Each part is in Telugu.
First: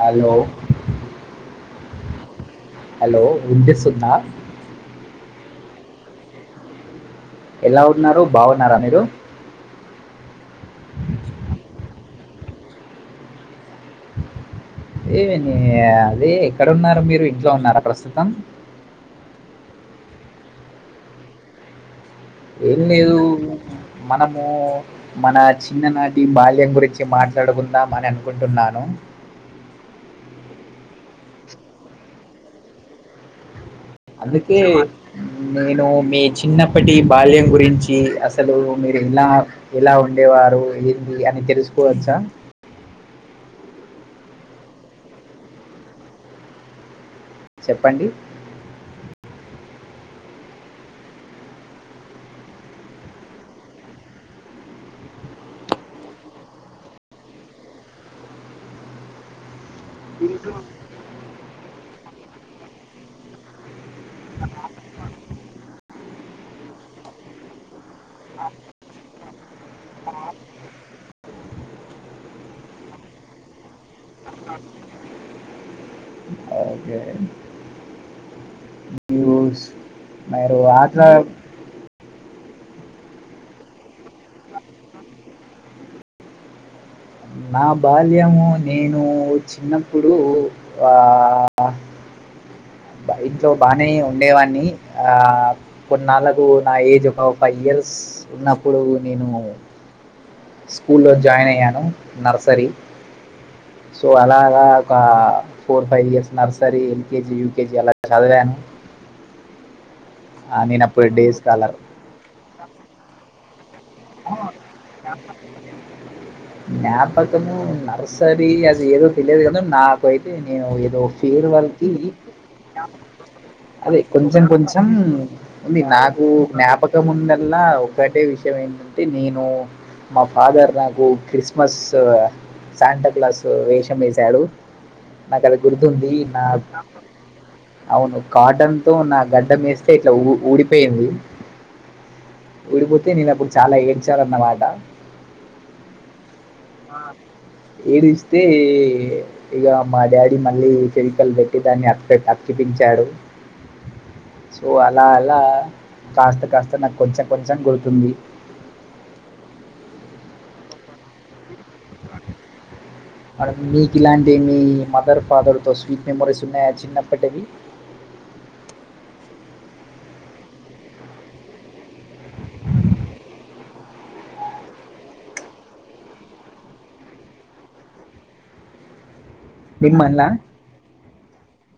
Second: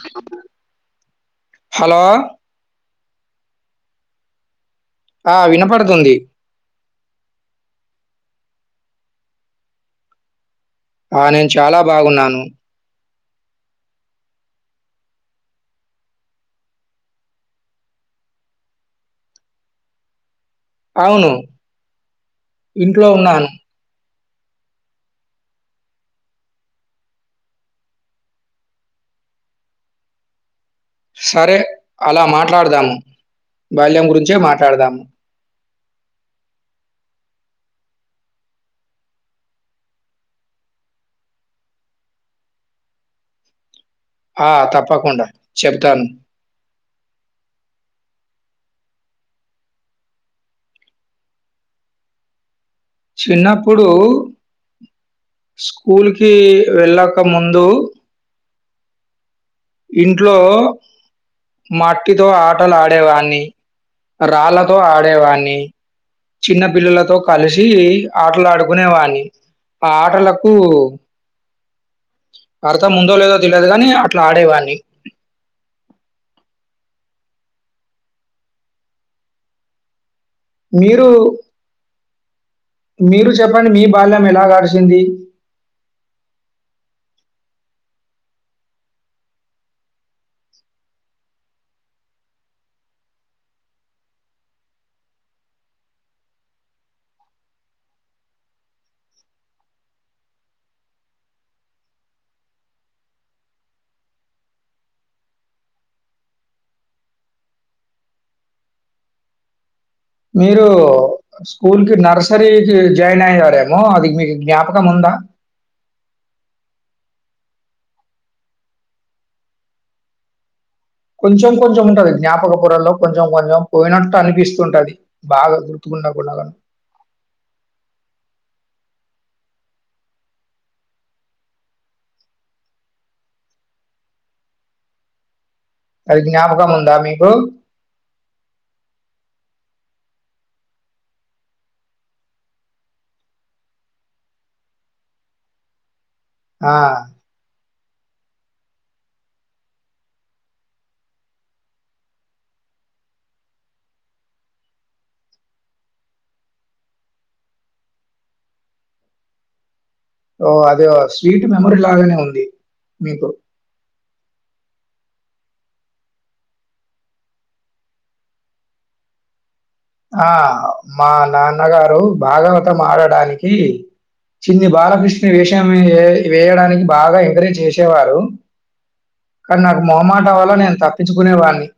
హలొ హలో హలో విన్పిస్తుందా ఆ వినపడుతుంది ఎలా ఉన్నారు బాగున్నార మీరు ఆ నేన్ చాలా బాగున్నాను ఏమైంది అది ఎక్కడ ఉన్నారు మీరు ఇంట్లో ఉన్నార ప్రస్తుతం అవును ఏమ్ ఇంట్లో లేదు ఉన్నాను. మనము మన చిన్ననాటి బాల్యం గురించి మాట్లాడుకుందాం అని అనుకుంటున్నాను సరే అల మాట్లాడదాము బాల్యం గురించే అందుకే మాట్లాడదాము నేను మీ చిన్నప్పటి బాల్యం గురించి అసలు మీరెలా ఎలా ఉండేవా ఎంది అని తెలుస్కుచ్చా ఆ తప్పకుండా చెప్తాను చెప్పండి చిన్నప్పుడు స్కూల్ కి వెళ్ళక ముందు ఇంట్లో మట్టితో ఆటలు ఆడేవాన్ని రాళ్ళతో ఆడే వాన్ని చిన్న పిల్లలతో కలిసి ఆటలు ఆడుకునేవన్ని ఆ ఆటలకూ అర్ధం ఉందోలేదో తెలియదు కాని అట్ల ఆడేవాన్ని ఓకే రూమ్స్ మైరు ఆట్ల మీరు మీరు చెప్పండి మీ బాల్యం ఎలా గడిచిందీ నా బాల్యము నేనూ చిన్నప్పుడూ అహ్ ఇంట్లో బానే ఉండేవాని ఆ కొన్నాళ్లకు నా ఏజ్ ఒక ఫైవ్ ఇయర్స్ ఉన్నప్పుడు నేను స్కూలో జాయిన్ అయ్యాను నర్సరీ సో అలాగా ఒక four five years nursery LKG UKG అలా చదివా ఆ, మీరు నేను అప్పుడు డే స్కాలర్ స్కూల్ కి నర్సరీకి జాయిన్ అయ్యారా నాప్ పక్కము నర్సరీ అది ఏదో తెలియదు కాని నాకయితే నేను కొంచెం ఫేర్వెల్ కొంచెం కీ ఉంటది. జ్ఞాపక పొరల్లో కొంచెం కొంచెం అదే పోయినట్టు కొంచెం కొంచెం అనిపిస్తుంటది. బాగా గుర్తుకున్నా నాకు కూడా గాని. జ్ఞాపకం ఉందల్లా ఒకటే విషయం ఏం అంటే నేను మా ఫాదర్ నాకు క్రిస్మస్ శాంటాక్లాస్ వేషం వేసాడు నాకు అది గుర్తుంది అది నా జ్ఞాపకం ఉందా మీకు? అవును కాటన్ తో నా గడ్డం వేసి టే ఇట్ల ఊ ఊడిపోయింది ఊడిపోతే నేను అప్పుడు చాలా ఏడ్చాననమాట ఆ! ఏడిస్తే ఇగ మా డాడీ మళ్ళీ ఫెవికాల్ పెట్టి దాన్ని అత్కవెట్టి ంచాడు సో అలా అలా కాస్త కాస్త నాకు కొంచం కొంచం గుర్తుంది ఓ అది స్వీట్ మెమోరీ లాగానే ఉంది మీకు. అ మీ ఇలాంటి మీ మదర్ ఫాదర్తో స్వీట్ మెమోరీస్ ఉన్నాయ చిన్నప్పటివి ఆ మా నాన్నగారు భాగవతం ఆడడానికి చిన్ని బాలకృష్ణ వేషయం వే వేయడానికి బాగా ఎంకరేజ్ చేసేవారు కాని నాకు మిమ్మల్ని మొహమాటం వల్ల నేను తప్పించుకునేవాడిని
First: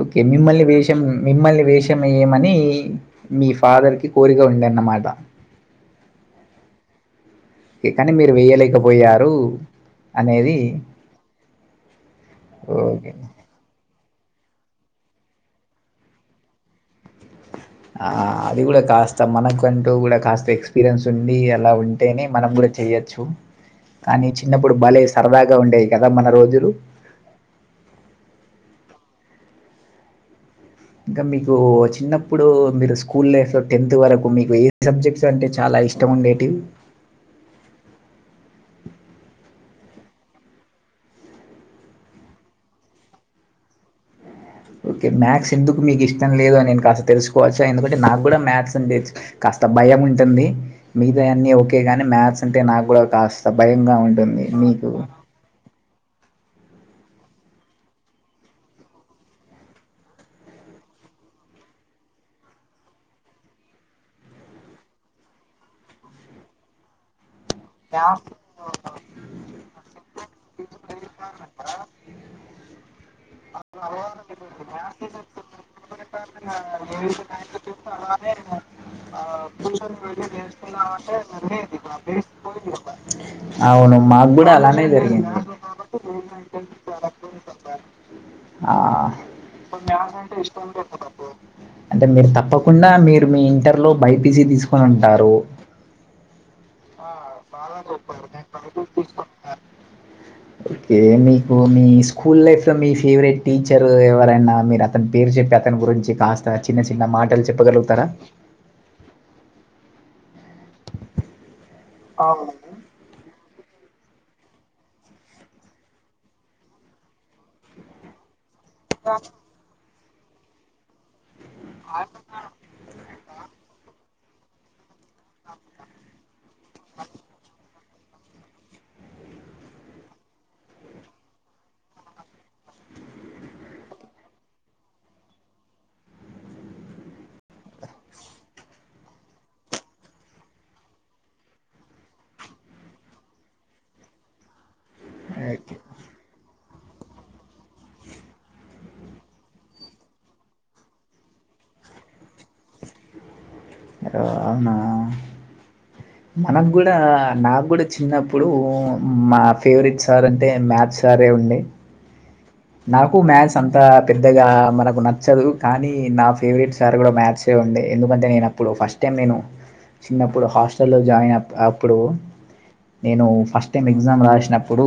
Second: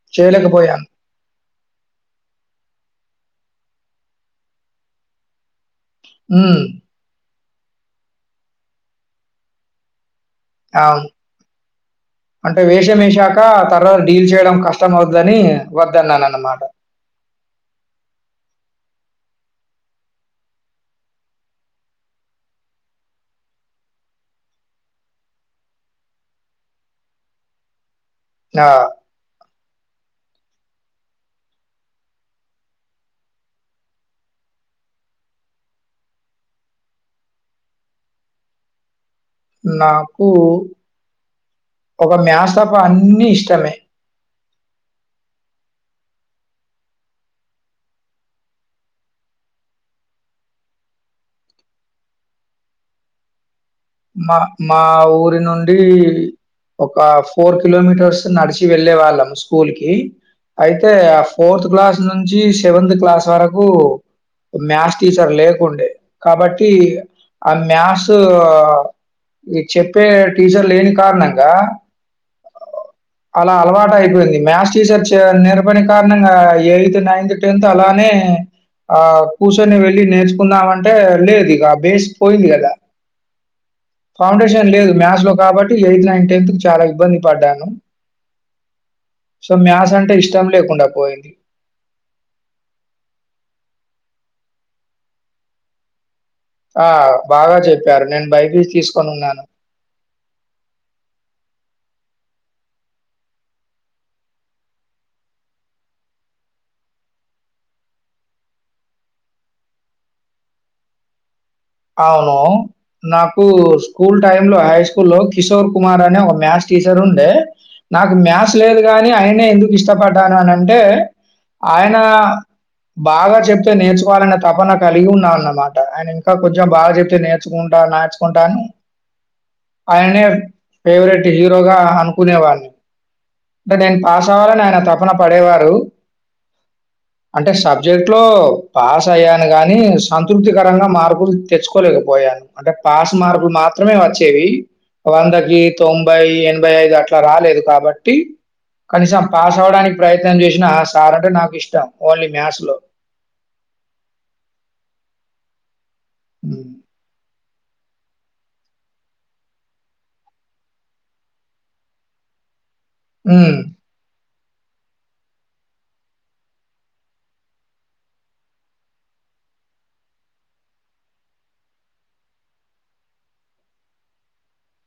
ఓకే మిమ్మల్ని చేయలేకపోయాను. వేషం మిమ్మల్ని వేషం ఏయమని ఫాదర్కి కోరిక ఉందన్నమాట ఉహ్ కనీ మీరు వేయలేకపోయారు అనేది అవును అంటే వేషం ఓకే వేసాక తర డీల్ చెయడం కష్టం అవుద్దని వద్దన్నాన అన్నమాట ఆ అది కూడ కాస్త మనకంటూ కూడ కాస్త ఎక్స్పీరియన్స్ ఉండీ అలా ఉంటేనే మనం కూడా చేయొచ్చు కానీ చిన్నప్పుడు బలే సరదాగా ఉండేవి కదా మన రోజులు ఆహ్ ఇంక మీకు చిన్నప్పుడు మీరు స్కూల్ లైఫ్ లో టెన్త్ వరకు మీకు ఏ సబ్జెక్ట్స్ అంటే చాలా అవి ఇష్టము ఉండేటివి నాకు ఒక మ్యాథ్స్ తప్పా అన్ని ఇష్టమే ఓకే మ్యాథ్స్ ఎందుకు మీకు ఇష్టం లేదో నేను కాస్త తెలుసుకోవచ్చా ఎందుకంటే నాకు కూడా మ్యాథ్స్ అంటే క కాస్త భయం ఉంటుంది మిగతాయి అన్ని ఒకే కానీ మ్యాథ్స్ అంటే నాకు కూడా కాస్ మా మా ఊరి నుండి ఒక ఫోర్ కిలోమీటర్స్ నడిచి వెళ్ళే వాళ్ళం స్కూల్ కి అయితే ఆ ఫోర్త్ క్లాస్ నుంచి సెవెంత్ క్లాస్ వరకు మ్యాథ్స్ టీచర్ లేకుండే కాబట్టి ఆ మ్యాథ్స్ ఇ చెప్పే టీచర్ లేని కారణంగా అలా అలవాట అయిపోయింది మ్యాథ్స్ టీచర్ నిర్పణి కారణంగా ఎయిత్ నైన్త్ టెన్త్ అలానే వేరేనా ఆ కూర్చొని వెళ్ళి నేర్చుకుందామంటే లేదు ఇగా బేస్ పోయ్ ఆ అవును మాకు కూడా ఫౌండేషన్ అలానే లేదు జరిగింది మ్యాథ్స్‌లో కాబట్టి చాలా ఇబ్బంది పడ్డాను. ఆ మరి మ్యాథ్స్ అంటే ఇష్టం ఉండదు కదా బ్రో అంటే మీరు తప్పకుండా మీరు మీ ఇంటర్లో బైపీస తీసుకొని ఉంటారు ఆ బాగా చెప్పారు నేను బైపిసి తీసుకొని ఉన్నాను ఓకే మీకు మీ స్కూల్ లైఫ్లో మీ ఫేవరెట్ టీచరు ఎవరైనా మీరు అత్తన్ పేరు చెప్పి అతని గురించి కాస్త చ్ ప్పిన చిన్న మాటల్ చెప్పగలుగుతారా అవును నాక్ కు స్కూల్ టైం లో హై స్కూల్ లో కిషోర్ కుమార్ అనే ఒక మ్యాథ్స్ టీచర్ ఉండే నాకు మ్యాథ్స్ లేదు కాని ఆయనే ఎందుకు ఇష్టపడ్డాను అని అంటే ఆయన బాగా చెప్తే నేర్చుకోవాలన్న తపన కలిగి ఉన్నాన్నమాట అయినన్ కొంచెం బాగా చెప్తే నేర్చుకుంటాన నేర్చుకుంటాను అయిననే ఫేవరెట్ హీరోగా అనుకునేవాడిని అంటే నేను పాస్ అవ్వాలని ఆయన తపన పడేవారు అంటే సబ్జెక్ట్ లో పాస్ అయ్యాను కానీ సంతృప్తికరంగా మార్ మలు తెచ్చుకో లేకపోయాను అంటే పాస్ మార్కులు మాత్రమే వచ్చేవి వందకి ఓకే. తొంభై ఎనభై ఐదు అట్లా రాలేదు కాబట్టి కనీసం పాస్ అవడానికి ప్రయత్నం చేసిన ఆ సార్ అంటే నాకు ఇష్టం ఓన్లీ మ్యాథ్స్ లో బ్రో అవునా హ్మ్. మనకు కూడా నా కూడా చిన్నప్పుడు మా ఫేవరెట్ సార్ అంటే మ్యాథ్ సరే ఉండే నాకు హ్మ్. మ్యాథ్స్ అంతా తే తేగా పెద్దగా మనకు నచ్చదు కానీ నా ఫేవరెట్ సార్ కూడా మ్యాథ్సే ఉండే ఎందుకంటే నేనప్పుడు ఫస్ట్ టైం నేను చిన్నప్పుడు హాస్టల్ లో జాయిన్ అప్ అప్పుడు నేను ఫస్ట్ టైం ఎగ్జామ్ రాసినప్పుడు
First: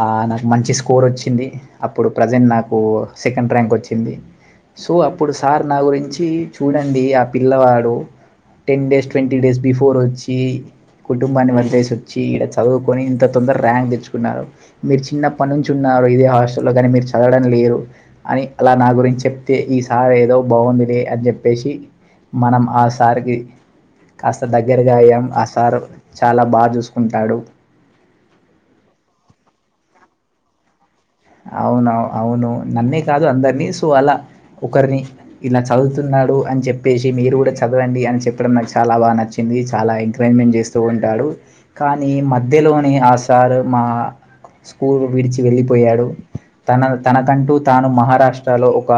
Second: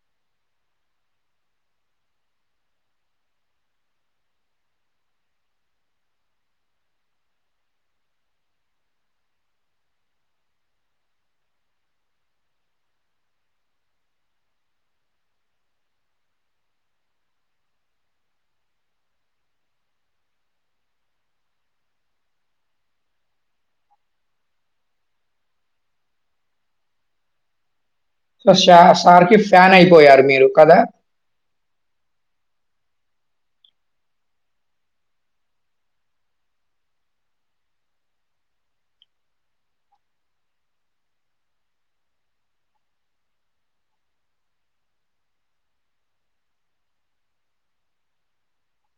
ఆ నాకు మంచి స్కోర్ వచ్చింది అప్పుడు ప్రజెంట్ నాకు సెకండ్ ర్యాంక్ వచ్చింది సో అప్పుడు సార్ నా గురించి చూడండి ఆ పిల్లవాడు ten days twenty days before వచ్చి కుటుంబాన్ని వదిలేసి వచ్చి ఈడ చదువుకొని ఇంత తొందర ర్యాంక్ తెచ్చుకున్నారు మీరు చిన్నప్పుడ్ నుంచి ఉన్న ఆ బ్రో ఇది హాస్ సోలో కానీ మీరు చదవడం లేరు అని అలా నా గురించి చెప్తే ఈ సారి ఏదో బాగుందిలే అని చెప్పే చేసి మనం ఆసారికి కాస్త దగ్గరగా అయ్యాం ఆ సార్ చాలా బా చూసుకుంటాడు స సార్ సార్ కి ఫ్యాన్ అయిపోయారు మీరు కదా అవునా అవును నన్నే కాదు అందరినీ సో అలా ఒకరిని ఇలా చదువుతున్నాడు అన్ చెప్పేసి మీరు కూడా చదవండి అని చెప్పడం నాకు చాలా బాగా నచ్చింది చాలా ఎంకరేజ్మెంట్ చేస్తూ ఉంటాడు కానీ మధ్యలోనే ఆ సార్ మా స్కూల్ విడిచి వెళ్ళిపోయాడు తన తనకంటూ తాను మహారాష్ట్ర లో ఒక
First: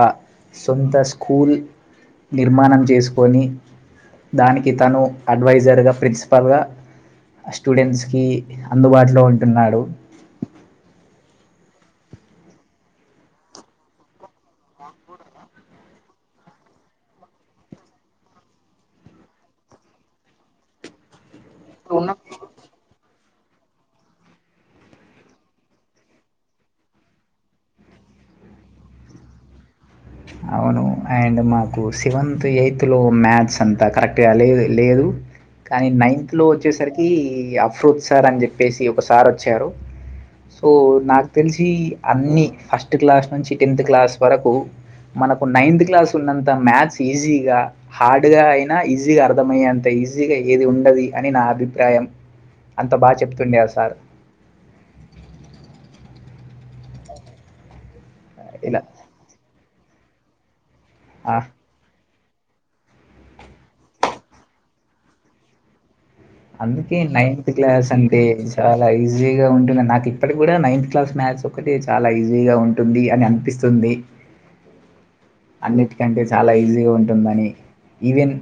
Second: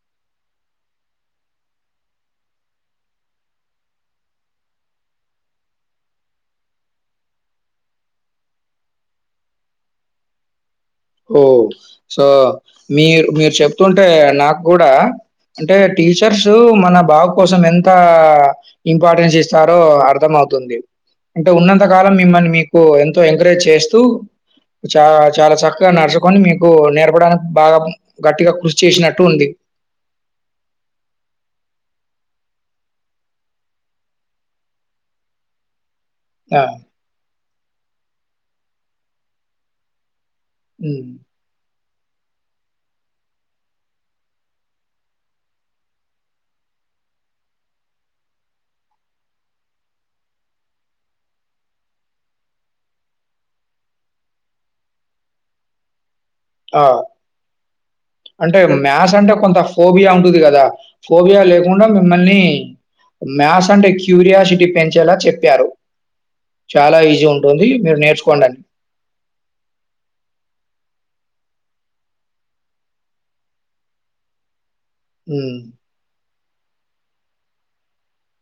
సొంత స్కూల్ నిర్మాణం చేసుకొని దానికి తను అడ్వైజర్ గా ప్రిన్సిపాల్ గా స్టూడెంట్స్ కి అందుబాటులో ఉంటున్నాడు ఓ సో మీరు మీరు చెప్తుంటే నాకు కూడా అంటే టీచర్స్ మన బాగు కోసం ఎంత ఇంపార్టెన్స్ ఇస్తారో అర్థం అవుతుంది అంటే ఉన్నంత కాలం మిమ్మల్ని మీకు ఎంతో ఎంకరేజ్ చేస్తూ చాలా చక్కగా నడుచుకొని మీకు నేర్పడానికి బాగా గట్టిగా కృషి చేసినట్టు ఉంది అవును అండ్ మాకు సెవెంత్ ఎయిత్లో మ్యాథ్స్ అంతా కరెక్ట్గా లేదు లేదు కానీ నైన్త్ లో ఆ, వచ్చేసరికి అఫ్రూద్ సార్ అని చెప్పేసి ఒక సార్ వచ్చారు సో ఉమ్, నాకు తెలిసి అన్ని ఫస్ట్ క్లాస్ నుంచి టెన్త్ క్లాస్ వరకు మనకు నైన్త్ క్లాస్ ఉన్నంత మ్యాథ్స్ ఈజీ గా హార్డ్ గా అయినా ఈజీగా అర్థమయ్యేంత ఈజీ బిజీగా ఏది ఉండదు అని నా అభిప్రాయం అంత బాగా చెప్తూ ఉండే సార్ ట్రైన్ సౌండ్ ఆ అంటే ఇలా మ్యాస్ అంటే కొంత ఫోబియా ఉంటుంది కదా ఫోబియా లేకుండా మిమ్మల్ని మ్యాస్ అంటే క్యూరియాసిటీ పెంచేలా చెప్పారు అందుకే చాలా ఈజీ నైన్త్ ఉంటుంది. క్లాస్ మీరు అంటే నేర్చుకోండని. చాలా ఈజీగా ఉంటుంది నాకు ఇప్పటికి కూడా నైన్త్ నైన్త్ క్లాస్ మ్యాస్ ఒకటే చాలా ఈజీగా ఉంటుంది అని అనిపిస్తుంది హ్మ్. అన్నిటికంటే చాలా ఈజీగా ఉంటుందని even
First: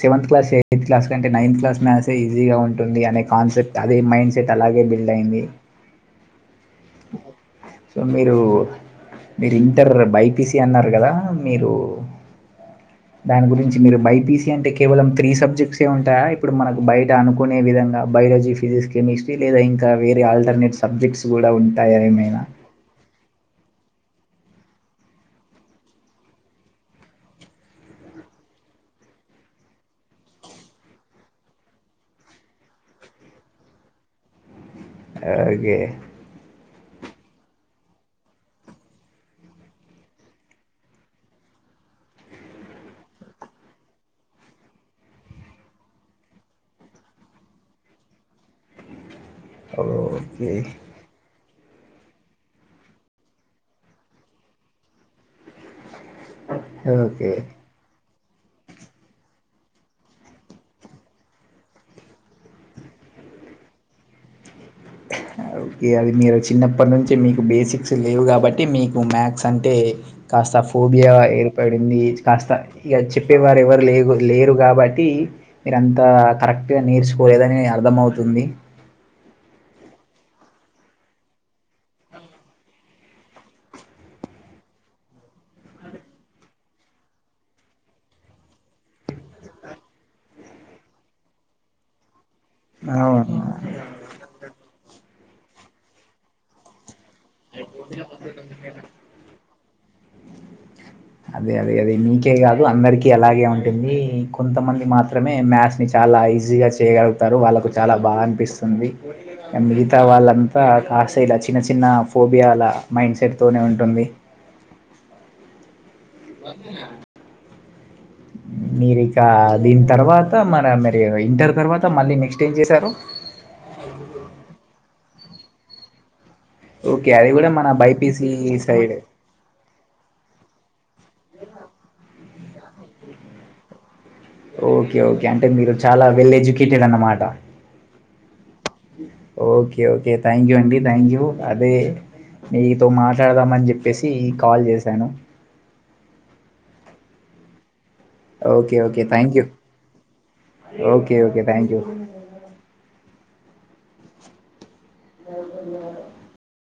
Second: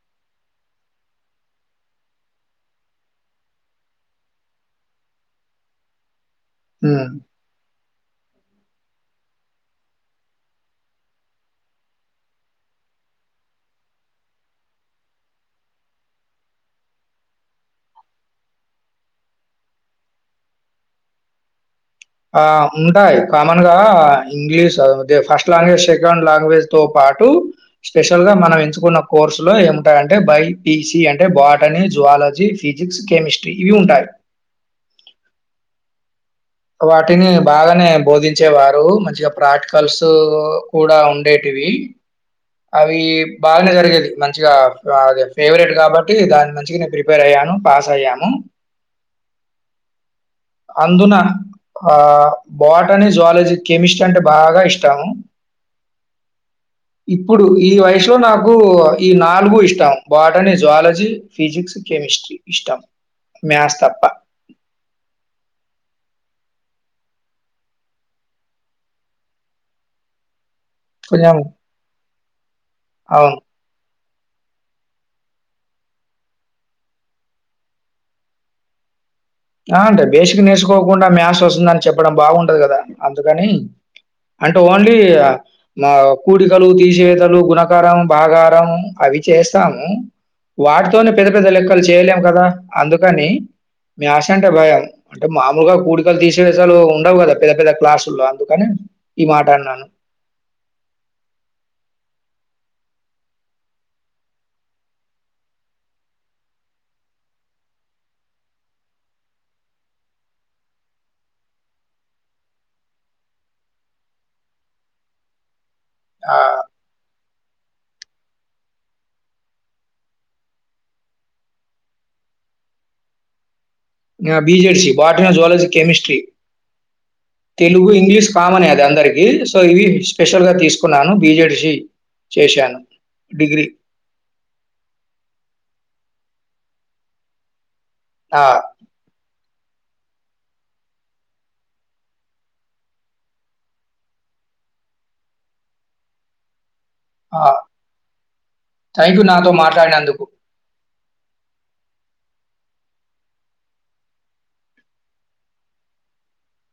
seventh class eighth class కంటే నైన్త్ క్లాస్ మ్యాసే ఈజీగా ఉంటుంది అనే కాన్సెప్ట్ అదే మైండ్ సెట్ అలాగే బిల్డ్ అయింది ఉ మీరు ఇంటర్ బైపీసీ అన్నారు కదా మీరు ట్రైన్ సౌండ్ దాని గురించి మీరు బైపీసి అంటే కేవలం త్రీ సబ్జెక్ట్స్ ఉంటాయా ఇప్పుడు మనకు బయట అనుకునే విధంగా బయోలజీ ఫిజక్స్ కెమిస్టీ లేదా ఇంకా వేరే ఆల్టర్నేట్ సబ్జెక్ట్స్ కూడా ఉంటాయా ఏమైనా ఆ ఉంటాయి కామన్ గా English first language second language తో పాటు స్పెషల్ గా మనం ఎంచుకున్న కోర్సులో ఏముంటాయంటే బై పిసి అంటే బాటనీ జుయాలజీ ఫిజిక్స్ కెమిస్ట్రీ ఇవి ఉంటాయి క గే వాటిని బాగానే బోధించేవారు మంచిగా ప్రాక్టికల్స్ కూడా ఉండేటివి ఉ అవి బాగానే జరిగేది మంచిగా అదే ఫేవరెట్ కాబట్టి దాని మంచిగా నేను ప్రిపేర్ అయ్యా పాస్ అయ్యాము ఓ అందునా ఆ బాటనీ జయాలజీ కెమిస్ట్రీ అంటే బాగా ఇష్టము ఓకే ఇప్పుడు ఈ వయస్ ఇలో నాకు ఈ నాలుగు ఇష్టం బాటనీ జాలజీ ఫిజిక్స్ కెమిస్ట్రీ ఇష్టం మ్యాస్ తప్ప ఓకే అది మీరు చిన్నప్పటి నుంచి మీకు బేసిక్స్ లేవు కాబట్టి మీకు మ్యాక్స్ అంటే కాస్త ఫోబియా కొంచెం ఏర్పడింది కాస్త ఇక అవును. చెప్పేవారు ఎవరు లేదు లేరు కాబట్టి మీరు అంతా కరెక్ట్ గా నేర్చుకోలేదని అర్థంమవుతుంది ఆ అంటే బేసిక్ నేర్చుకోకుండా మ్యాస్ వస్తుందని చెప్పడం బాగుంటదు కదా అందుకని అంటే ఓన్లీ మా కూడికలు తీసివేతలు గుణకర బాగారం అవి అవి చేస్తాము వాటితోనే పెద్ద పెద్ద లెక్కలు చేయలేము కదా అవును మ్యాస్ అంటే భయం అంటే మామూలుగా కూడికలు తీసివేసాలు ఉంటాయి న్నవు గదా పెద్ద పెద్ద క్లాసుల్లో అందుకని ఈ మాట అన్నాను. అదే అదే అది నీకే గాదు అందరికీ అలాగే ఉంటుంది, కొంతమంది మాత్రమే మ్యాథ్స్ ని చాలా ఆ ఈజీ గా చేయగలుగుతారు వాళ్ళకు చాల బాగ అనిపిస్తుంది, మిగతా వాళ్ళంతా కాస్ ఇలా చిన్న చిన్న ఫోబియాలా మైండ్ సెట్ తోనే ఉంటుంది. ఒ ఆహ్, అంతేనా అ మీరికా దీన్తర్వాత మన మరి ఇంటర్ తర్వాత మళ్ళీ నెక్స్ట్ ఏం చేశారు? నా B Z C botany zoology chemistry. Okay అద్ తెలుగు ఇంగ్లీష్ కామనే అది అందరికీ, సో ఇవి స్పెషల్ గా తీసుకున్నాను బి జెడ్ సి చేశాను డిగ్రీ ఓకే ఓకే అంటే మీరు చాలా వెల్ ఎడ్యుకేటెడ్ అన్నమాట. ఆ ఓకే ఓకే థ్యాంక్ యూ అండి, థ్యాంక్ యూ అదే మీతో మాట్లాడదామని చెప్పేసి కాల్ చేశాను. ఆ థ్యాంక్ యూ నాతో మాట్లాడినందుకు. Okay okay thank you. The